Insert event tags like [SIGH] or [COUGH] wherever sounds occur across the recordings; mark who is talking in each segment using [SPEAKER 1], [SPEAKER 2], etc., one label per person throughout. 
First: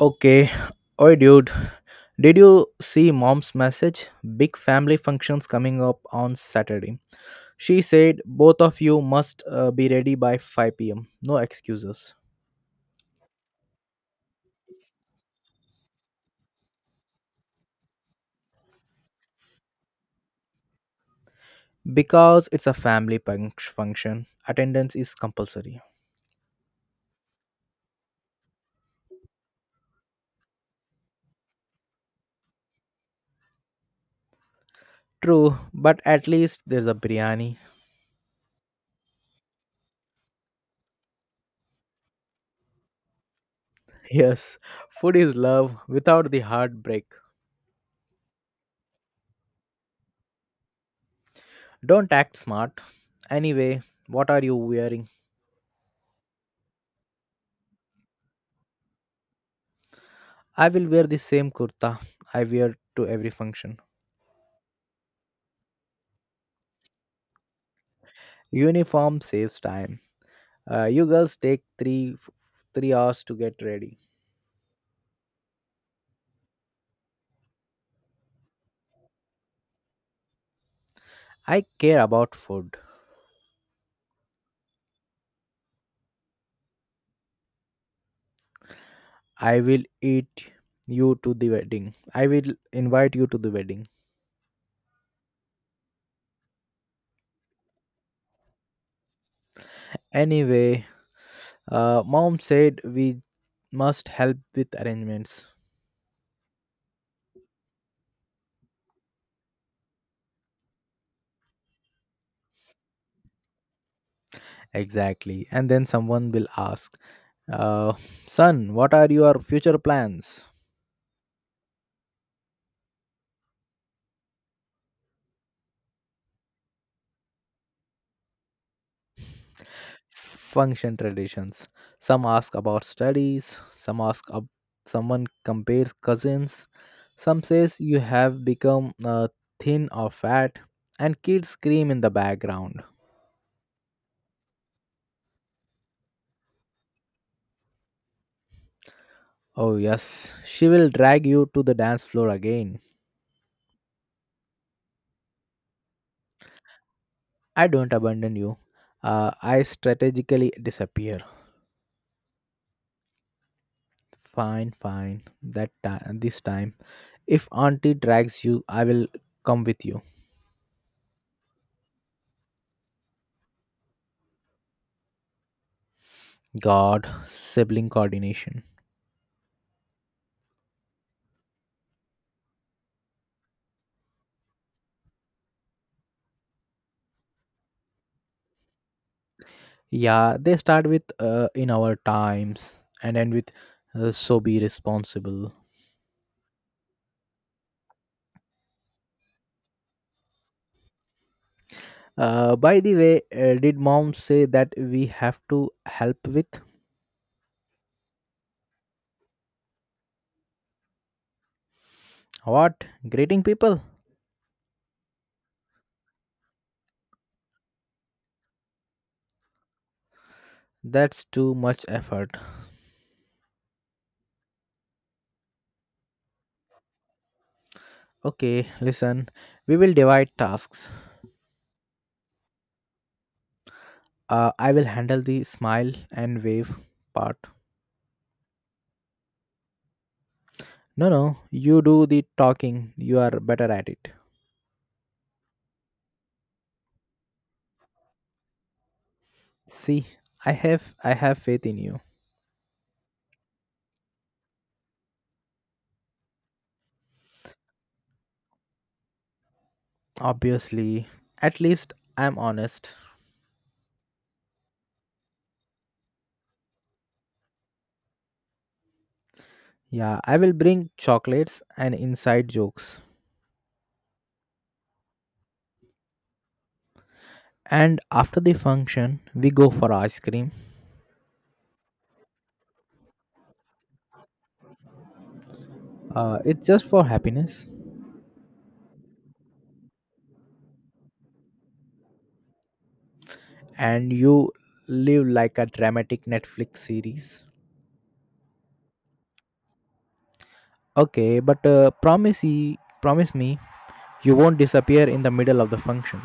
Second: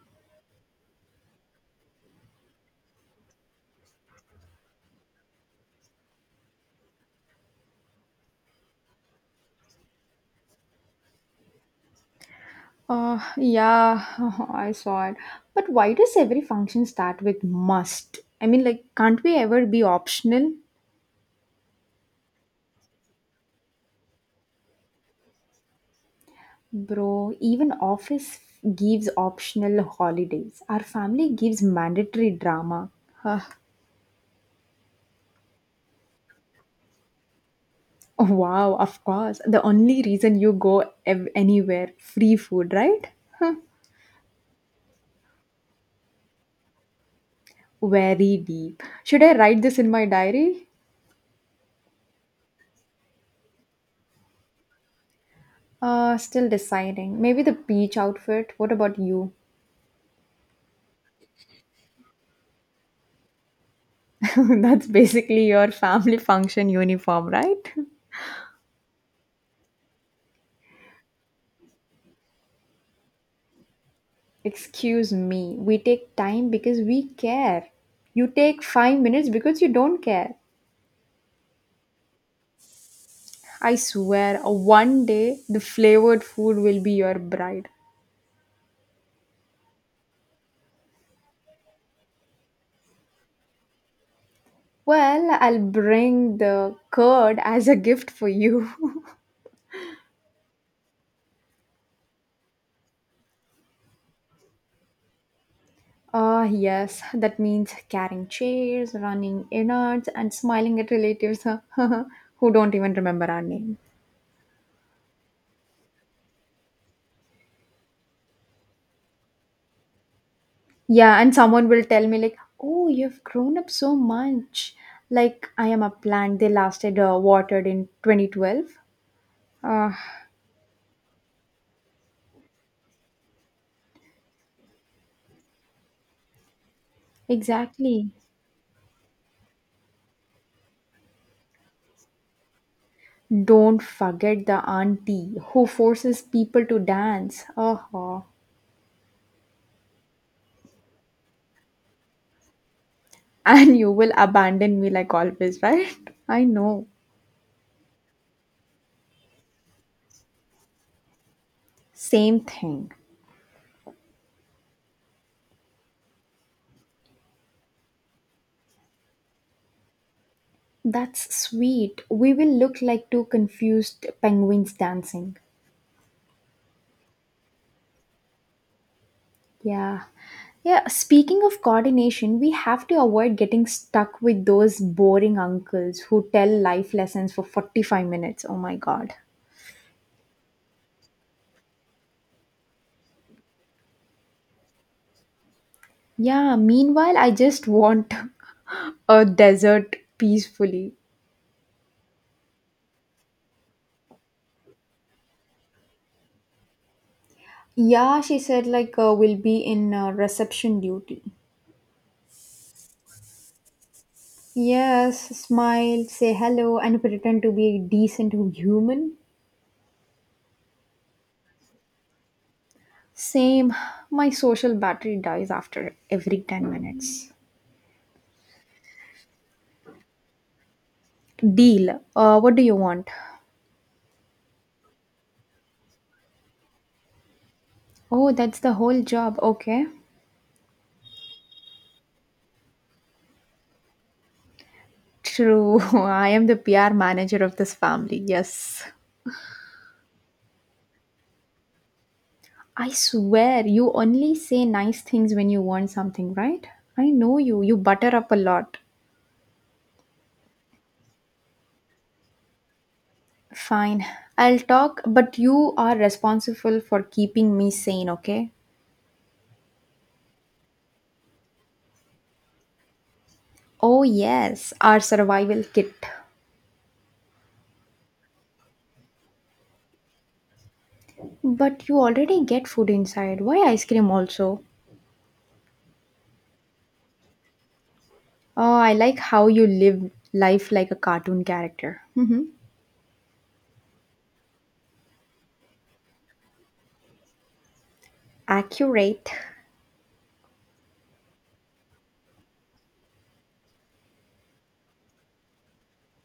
[SPEAKER 1] Okay. Oi, dude. Did you see mom's message? Big family functions coming up on Saturday. She said both of you must be ready by 5 pm. No excuses.
[SPEAKER 2] Uh, yeah, [LAUGHS] I saw it. But why does every function start with must? Can't we ever be optional?
[SPEAKER 1] Because it's a family function, attendance is compulsory.
[SPEAKER 2] Bro, even office gives optional holidays. Our family gives mandatory drama. Huh.
[SPEAKER 1] True, but at least there's a biryani.
[SPEAKER 2] [LAUGHS] Wow, of course. The only reason you anywhere, free food, right? Huh.
[SPEAKER 1] [LAUGHS] Yes, food is love without the heartbreak.
[SPEAKER 2] Very deep. Should I write this in my diary?
[SPEAKER 1] Don't act smart. Anyway, what are you wearing?
[SPEAKER 2] Still deciding. Maybe the beach outfit. What about you?
[SPEAKER 1] I will wear the same kurta I wear to every function.
[SPEAKER 2] [LAUGHS] That's basically your family function uniform, right?
[SPEAKER 1] Uniform saves time. You girls take three hours to get ready.
[SPEAKER 2] [LAUGHS] Excuse me, we take time because we care. You take 5 minutes because you don't care.
[SPEAKER 1] I care about food.
[SPEAKER 2] I swear, one day the flavored food will be your bride.
[SPEAKER 1] I will eat you to the wedding. I will invite you to the wedding.
[SPEAKER 2] Well, I'll bring the curd as a gift for you. [LAUGHS]
[SPEAKER 1] Anyway, mom said we must help with arrangements.
[SPEAKER 2] Ah, yes, that means carrying chairs, running innards, and smiling at relatives [LAUGHS] who don't even remember our name.
[SPEAKER 1] Exactly. And then someone will ask, uh, "Son, what are your future plans?"
[SPEAKER 2] Yeah, and someone will tell me "Oh, you've grown up so much." Like I am a plant. They lasted watered in 2012. Uh,
[SPEAKER 1] Function traditions. Some ask about studies, some someone compares cousins, some says you
[SPEAKER 2] exactly.
[SPEAKER 1] have become thin or fat, and kids scream in the background.
[SPEAKER 2] Don't forget the auntie who forces people to dance. Uh-huh. [LAUGHS]
[SPEAKER 1] Oh yes, she will drag you to the dance floor again.
[SPEAKER 2] And you will abandon me like always, right? I know.
[SPEAKER 1] I don't abandon you. I strategically disappear.
[SPEAKER 2] Same thing.
[SPEAKER 1] Fine, fine. This time, if auntie drags you, I will come with you.
[SPEAKER 2] That's sweet. We will look like two confused penguins dancing.
[SPEAKER 1] God, sibling coordination.
[SPEAKER 2] Yeah. Yeah, speaking of coordination, we have to avoid getting stuck with those boring uncles who tell life lessons for 45 minutes. Oh my god.
[SPEAKER 1] Yeah, they start with in our times and end with so be responsible.
[SPEAKER 2] Yeah, meanwhile, I just want [LAUGHS] a desert peacefully.
[SPEAKER 1] By the way, did mom say that we have to help with
[SPEAKER 2] Yeah, she said, we'll be in reception duty.
[SPEAKER 1] what? Greeting people?
[SPEAKER 2] Yes, smile, say hello, and pretend to be a decent human.
[SPEAKER 1] That's too much effort.
[SPEAKER 2] Same, my social battery dies after every 10 minutes.
[SPEAKER 1] Okay, listen, we will divide tasks.
[SPEAKER 2] Deal. What do you want?
[SPEAKER 1] I will handle the smile and wave part.
[SPEAKER 2] Oh, that's the whole job. Okay.
[SPEAKER 1] No, no, you do the talking. You are better at it.
[SPEAKER 2] True. [LAUGHS] I am the PR manager of this family. Yes.
[SPEAKER 1] See, I have faith in you.
[SPEAKER 2] I swear, you only say nice things when you want something, right? I know you. You butter up a lot.
[SPEAKER 1] Obviously, at least I'm honest.
[SPEAKER 2] Fine. I'll talk, but you are responsible for keeping me sane, okay?
[SPEAKER 1] Yeah, I will bring chocolates and inside jokes.
[SPEAKER 2] Oh, yes. Our survival kit.
[SPEAKER 1] And after the function, we go for ice cream.
[SPEAKER 2] But you already get food inside. Why ice cream also?
[SPEAKER 1] It's just for happiness.
[SPEAKER 2] Oh, I like how you live life like a cartoon character. Mhm.
[SPEAKER 1] And you live like a dramatic Netflix series.
[SPEAKER 2] Accurate.
[SPEAKER 1] Okay, but promise me you won't disappear in the middle of the function.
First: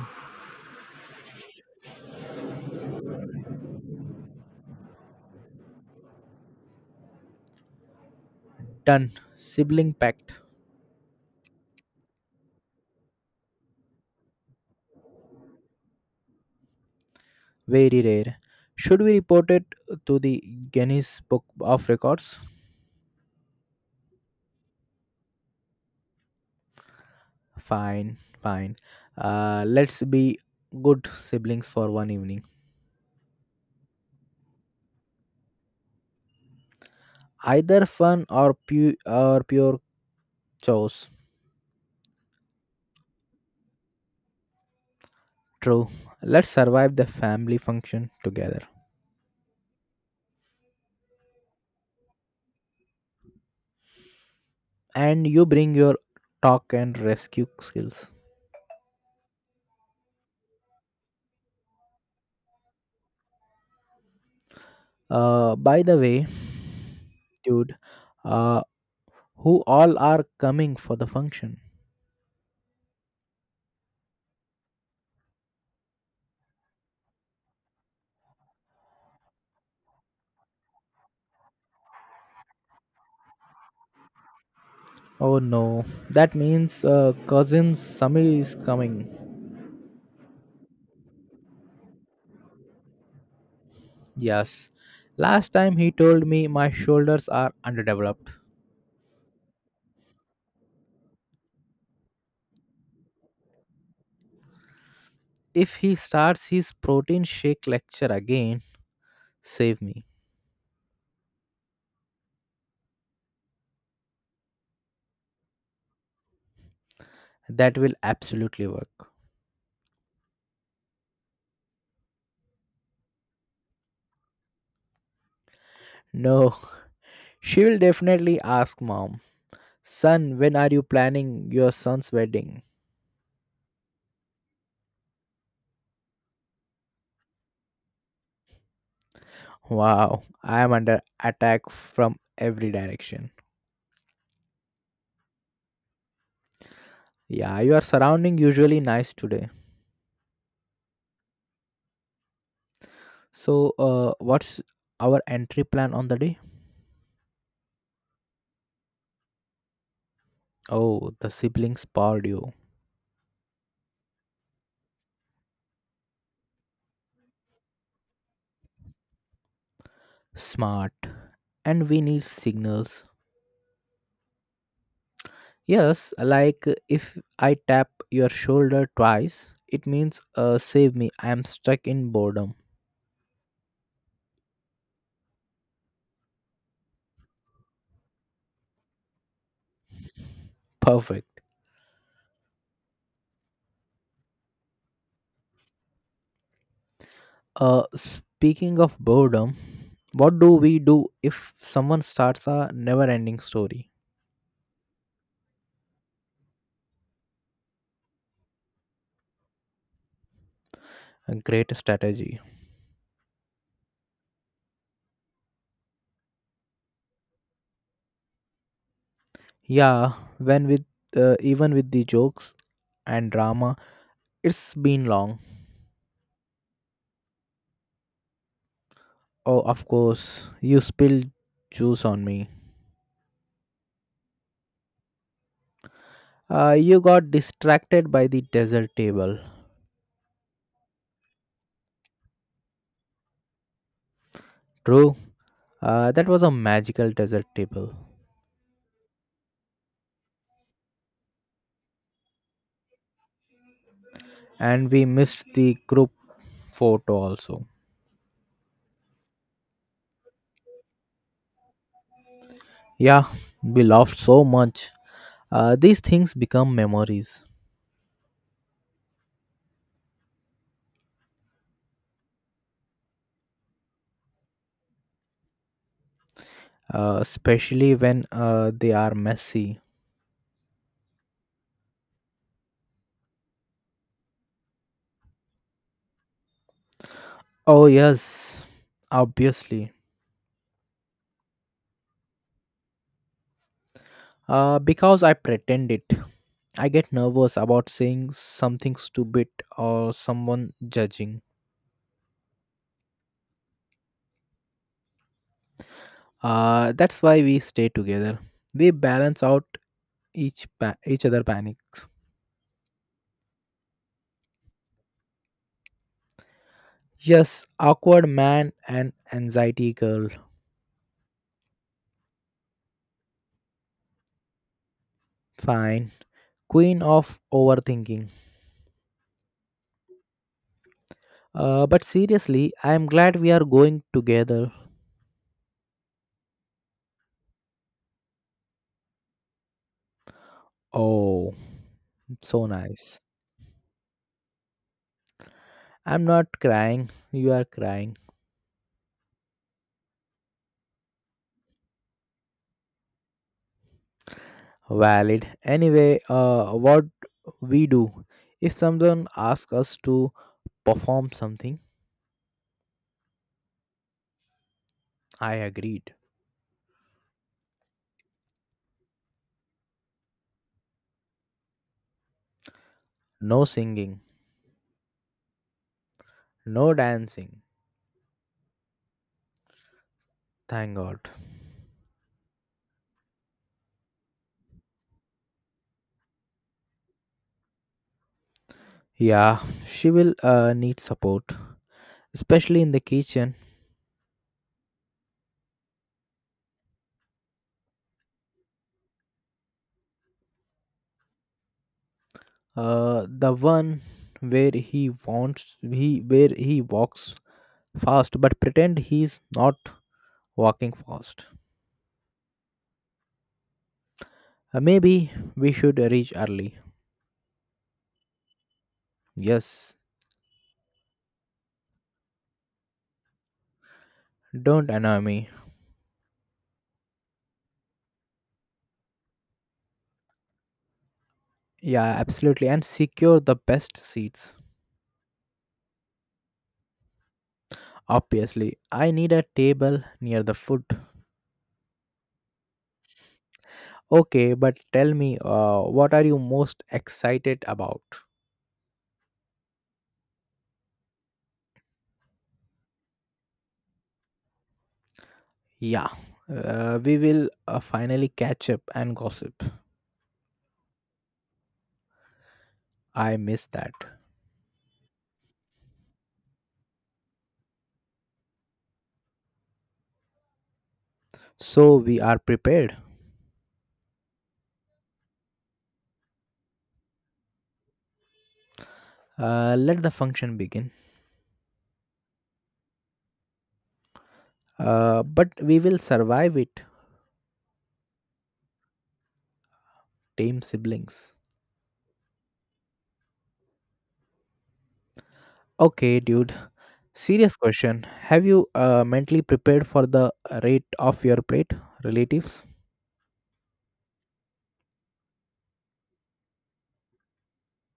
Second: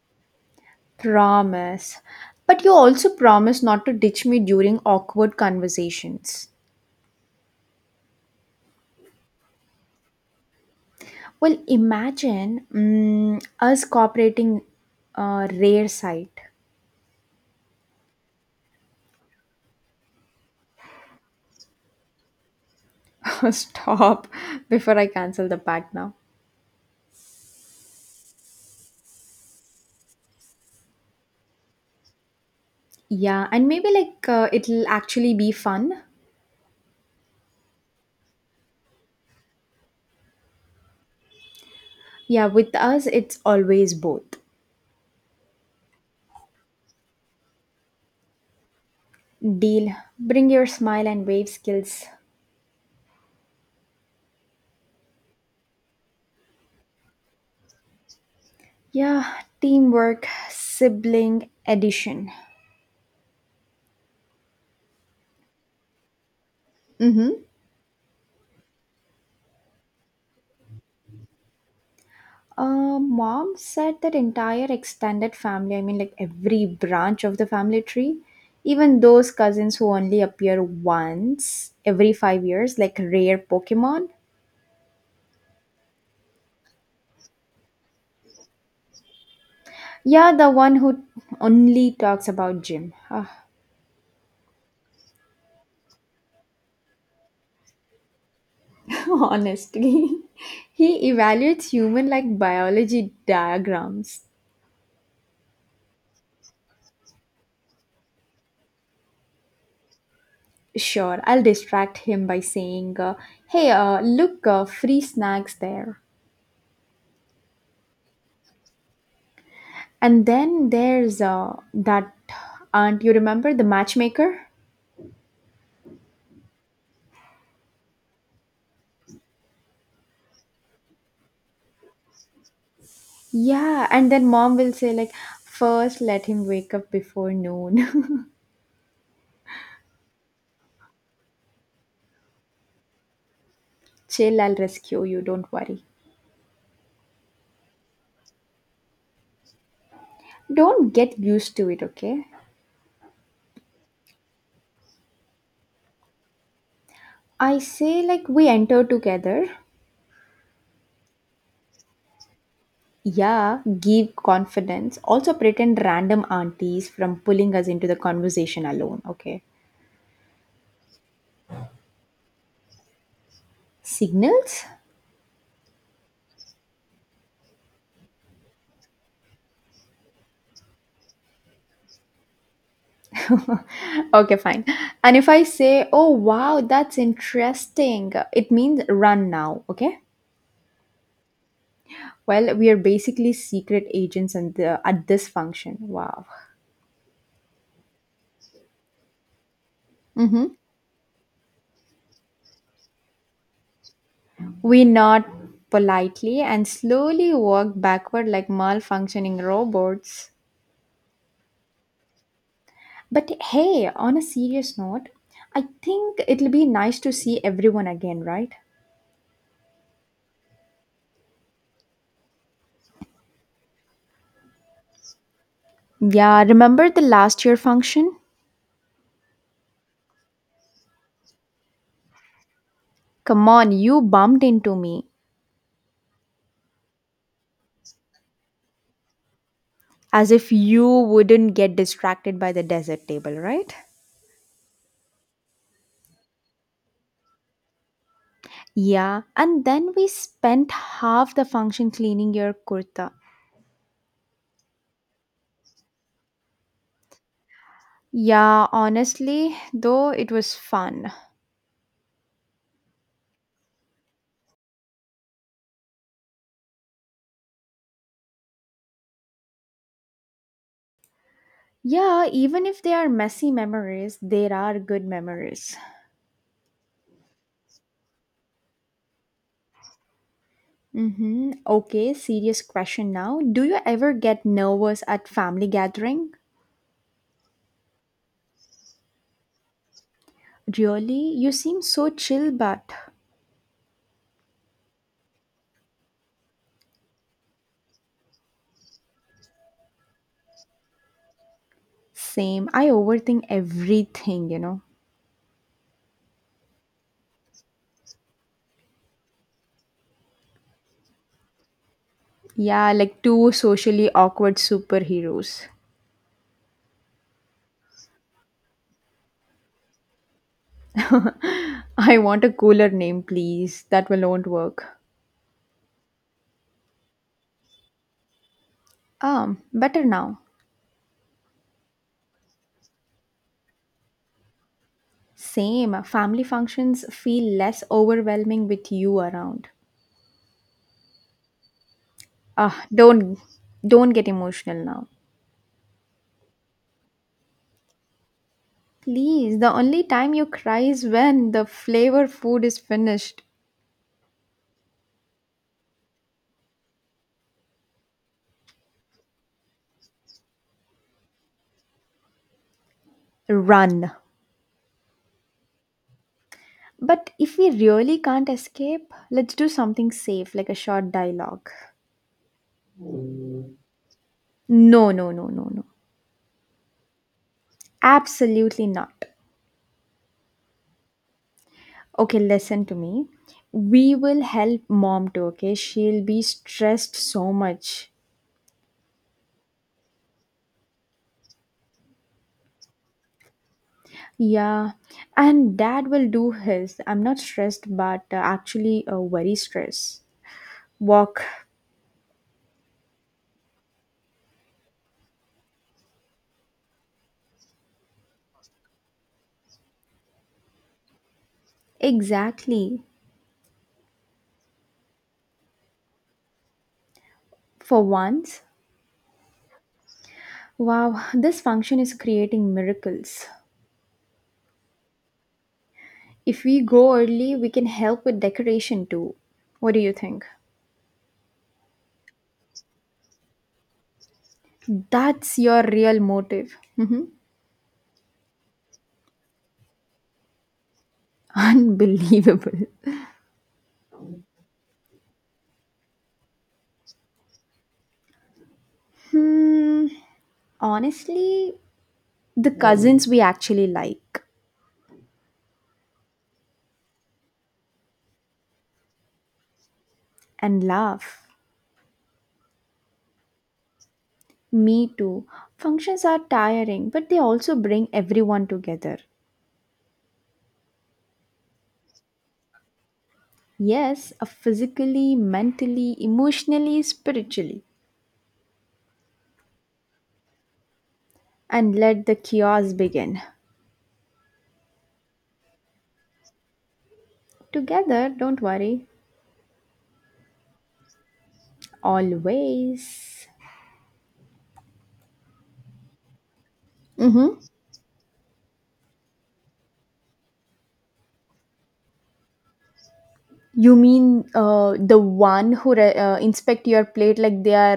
[SPEAKER 2] Promise. But you also promise not to ditch me during awkward conversations.
[SPEAKER 1] Done. Sibling pact.
[SPEAKER 2] Well, imagine us cooperating rare sight.
[SPEAKER 1] Very rare. Should we report it to the Guinness Book of Records?
[SPEAKER 2] [LAUGHS] Stop before I cancel the pact now.
[SPEAKER 1] Fine, fine. Let's be good siblings for one evening.
[SPEAKER 2] Yeah, and maybe it'll actually be fun.
[SPEAKER 1] Either fun or pure chores.
[SPEAKER 2] Yeah, with us, it's always both.
[SPEAKER 1] True. Let's survive the family function together.
[SPEAKER 2] Deal. Bring your smile and wave skills.
[SPEAKER 1] And you bring your talk and rescue skills.
[SPEAKER 2] Yeah, teamwork, sibling addition.
[SPEAKER 1] By the way,
[SPEAKER 2] Mm-hmm.
[SPEAKER 1] dude, uh, who all are coming for the function?
[SPEAKER 2] Mom said that entire extended family, every branch of the family tree, even those cousins who only appear once every 5 years, like rare Pokemon.
[SPEAKER 1] Oh no, that means cousin Sami is coming.
[SPEAKER 2] Yeah, the one who only talks about gym. Ah,
[SPEAKER 1] Yes. Last time he told me my shoulders are underdeveloped.
[SPEAKER 2] [LAUGHS] honestly, he evaluates human like biology diagrams.
[SPEAKER 1] If he starts his protein shake lecture again, save me.
[SPEAKER 2] Sure, I'll distract him by saying, Hey, look, free snacks there.
[SPEAKER 1] That will absolutely work.
[SPEAKER 2] And then there's that aunt, you remember, the matchmaker?
[SPEAKER 1] No, [LAUGHS] she will definitely ask mom, son, when are you planning your son's wedding?
[SPEAKER 2] Yeah, and then mom will say, first let him wake up before noon. [LAUGHS]
[SPEAKER 1] Wow, I am under attack from every direction.
[SPEAKER 2] Chill, I'll rescue you, don't worry.
[SPEAKER 1] Yeah, your surrounding usually nice today.
[SPEAKER 2] Don't get used to it, okay?
[SPEAKER 1] So, what's our entry plan on the day?
[SPEAKER 2] We enter together.
[SPEAKER 1] Oh, the siblings powered you.
[SPEAKER 2] Yeah, give confidence. Also, pretend random aunties from pulling us into the conversation alone, okay?
[SPEAKER 1] Smart. And we need signals.
[SPEAKER 2] Signals?
[SPEAKER 1] Yes, like if I tap your shoulder twice, it means save me, I am stuck in boredom.
[SPEAKER 2] Okay, fine. And if I say, oh, wow, that's interesting, it means run now, okay?
[SPEAKER 1] Perfect.
[SPEAKER 2] Well, we are basically secret agents at this function. Wow.
[SPEAKER 1] Speaking of boredom, what
[SPEAKER 2] hmm
[SPEAKER 1] do we do if someone starts a never-ending story?
[SPEAKER 2] We nod politely and slowly walk backward like malfunctioning robots.
[SPEAKER 1] A great strategy.
[SPEAKER 2] But hey, on a serious note, I think it'll be nice to see everyone again, right?
[SPEAKER 1] Yeah, when with even with the jokes and drama, it's been long.
[SPEAKER 2] Yeah, remember the last year function?
[SPEAKER 1] Oh, of course, you spilled juice on me.
[SPEAKER 2] Come on, you bumped into me.
[SPEAKER 1] You got distracted by the desert table.
[SPEAKER 2] As if you wouldn't get distracted by the dessert table, right?
[SPEAKER 1] True. That was a magical desert table,
[SPEAKER 2] Yeah, and then we spent half the function cleaning your kurta.
[SPEAKER 1] and we missed the group photo also.
[SPEAKER 2] Yeah, honestly, though it was fun.
[SPEAKER 1] Yeah, we laughed so much. These things become memories,
[SPEAKER 2] Yeah, even if they are messy memories, there are good memories.
[SPEAKER 1] especially when they are messy.
[SPEAKER 2] Mm-hmm. Okay, serious question now. Do you ever get nervous at family gathering?
[SPEAKER 1] Oh, yes, obviously.
[SPEAKER 2] Really? You seem so chill, but
[SPEAKER 1] Because I pretend it. I get nervous about saying something stupid or someone judging.
[SPEAKER 2] same. I overthink everything, you know.
[SPEAKER 1] That's why we stay together. We balance out each other panic.
[SPEAKER 2] Yeah, like two socially awkward superheroes.
[SPEAKER 1] Yes, awkward man and anxiety girl.
[SPEAKER 2] [LAUGHS] I want a cooler name, please. That will not work.
[SPEAKER 1] Fine. Queen of overthinking.
[SPEAKER 2] Better now.
[SPEAKER 1] But seriously, I am glad we are going together.
[SPEAKER 2] Same. Family functions feel less overwhelming with you around.
[SPEAKER 1] Oh, so
[SPEAKER 2] Ah,
[SPEAKER 1] nice.
[SPEAKER 2] don't get emotional now.
[SPEAKER 1] I'm not crying. You are crying.
[SPEAKER 2] Please, the only time you cry is when the flavor food is finished.
[SPEAKER 1] Valid. Anyway, what we do if someone asks us to perform something.
[SPEAKER 2] Run.
[SPEAKER 1] I agreed.
[SPEAKER 2] But if we really can't escape, let's do something safe, like a short dialogue.
[SPEAKER 1] No singing,
[SPEAKER 2] No, no, no, no, no.
[SPEAKER 1] no dancing.
[SPEAKER 2] Absolutely not.
[SPEAKER 1] Thank God.
[SPEAKER 2] Okay, listen to me. We will help mom too, okay? She'll be stressed so much.
[SPEAKER 1] Yeah, she will need support, especially in the kitchen.
[SPEAKER 2] Yeah, and dad will do his. I'm not stressed, but actually very stressed. Walk.
[SPEAKER 1] The one where he wants he where he walks fast, but pretend he's not walking fast.
[SPEAKER 2] Exactly.
[SPEAKER 1] Maybe we should reach early.
[SPEAKER 2] For once.
[SPEAKER 1] Yes,
[SPEAKER 2] Wow, this function is creating miracles.
[SPEAKER 1] don't annoy me.
[SPEAKER 2] If we go early, we can help with decoration too. What do you think?
[SPEAKER 1] Yeah, absolutely. And secure the best seats.
[SPEAKER 2] That's your real motive. Mhm.
[SPEAKER 1] Obviously, I need a table near the foot.
[SPEAKER 2] [LAUGHS] Unbelievable.
[SPEAKER 1] Okay, but tell me, what are you most excited about?
[SPEAKER 2] Hmm, honestly, the cousins we actually like
[SPEAKER 1] Yeah, we will finally catch up and gossip.
[SPEAKER 2] and love.
[SPEAKER 1] I miss that.
[SPEAKER 2] Me too. Functions are tiring, but they also bring everyone together.
[SPEAKER 1] So we are prepared.
[SPEAKER 2] Yes, physically, mentally, emotionally, spiritually.
[SPEAKER 1] Let the function begin.
[SPEAKER 2] And let the chaos begin.
[SPEAKER 1] But we will survive it,
[SPEAKER 2] Together, don't worry.
[SPEAKER 1] tame siblings.
[SPEAKER 2] Always.
[SPEAKER 1] Okay, dude, serious
[SPEAKER 2] Mm-hmm.
[SPEAKER 1] question. Have you mentally prepared for the rate of your plate relatives?
[SPEAKER 2] You mean the one who inspect your plate like they are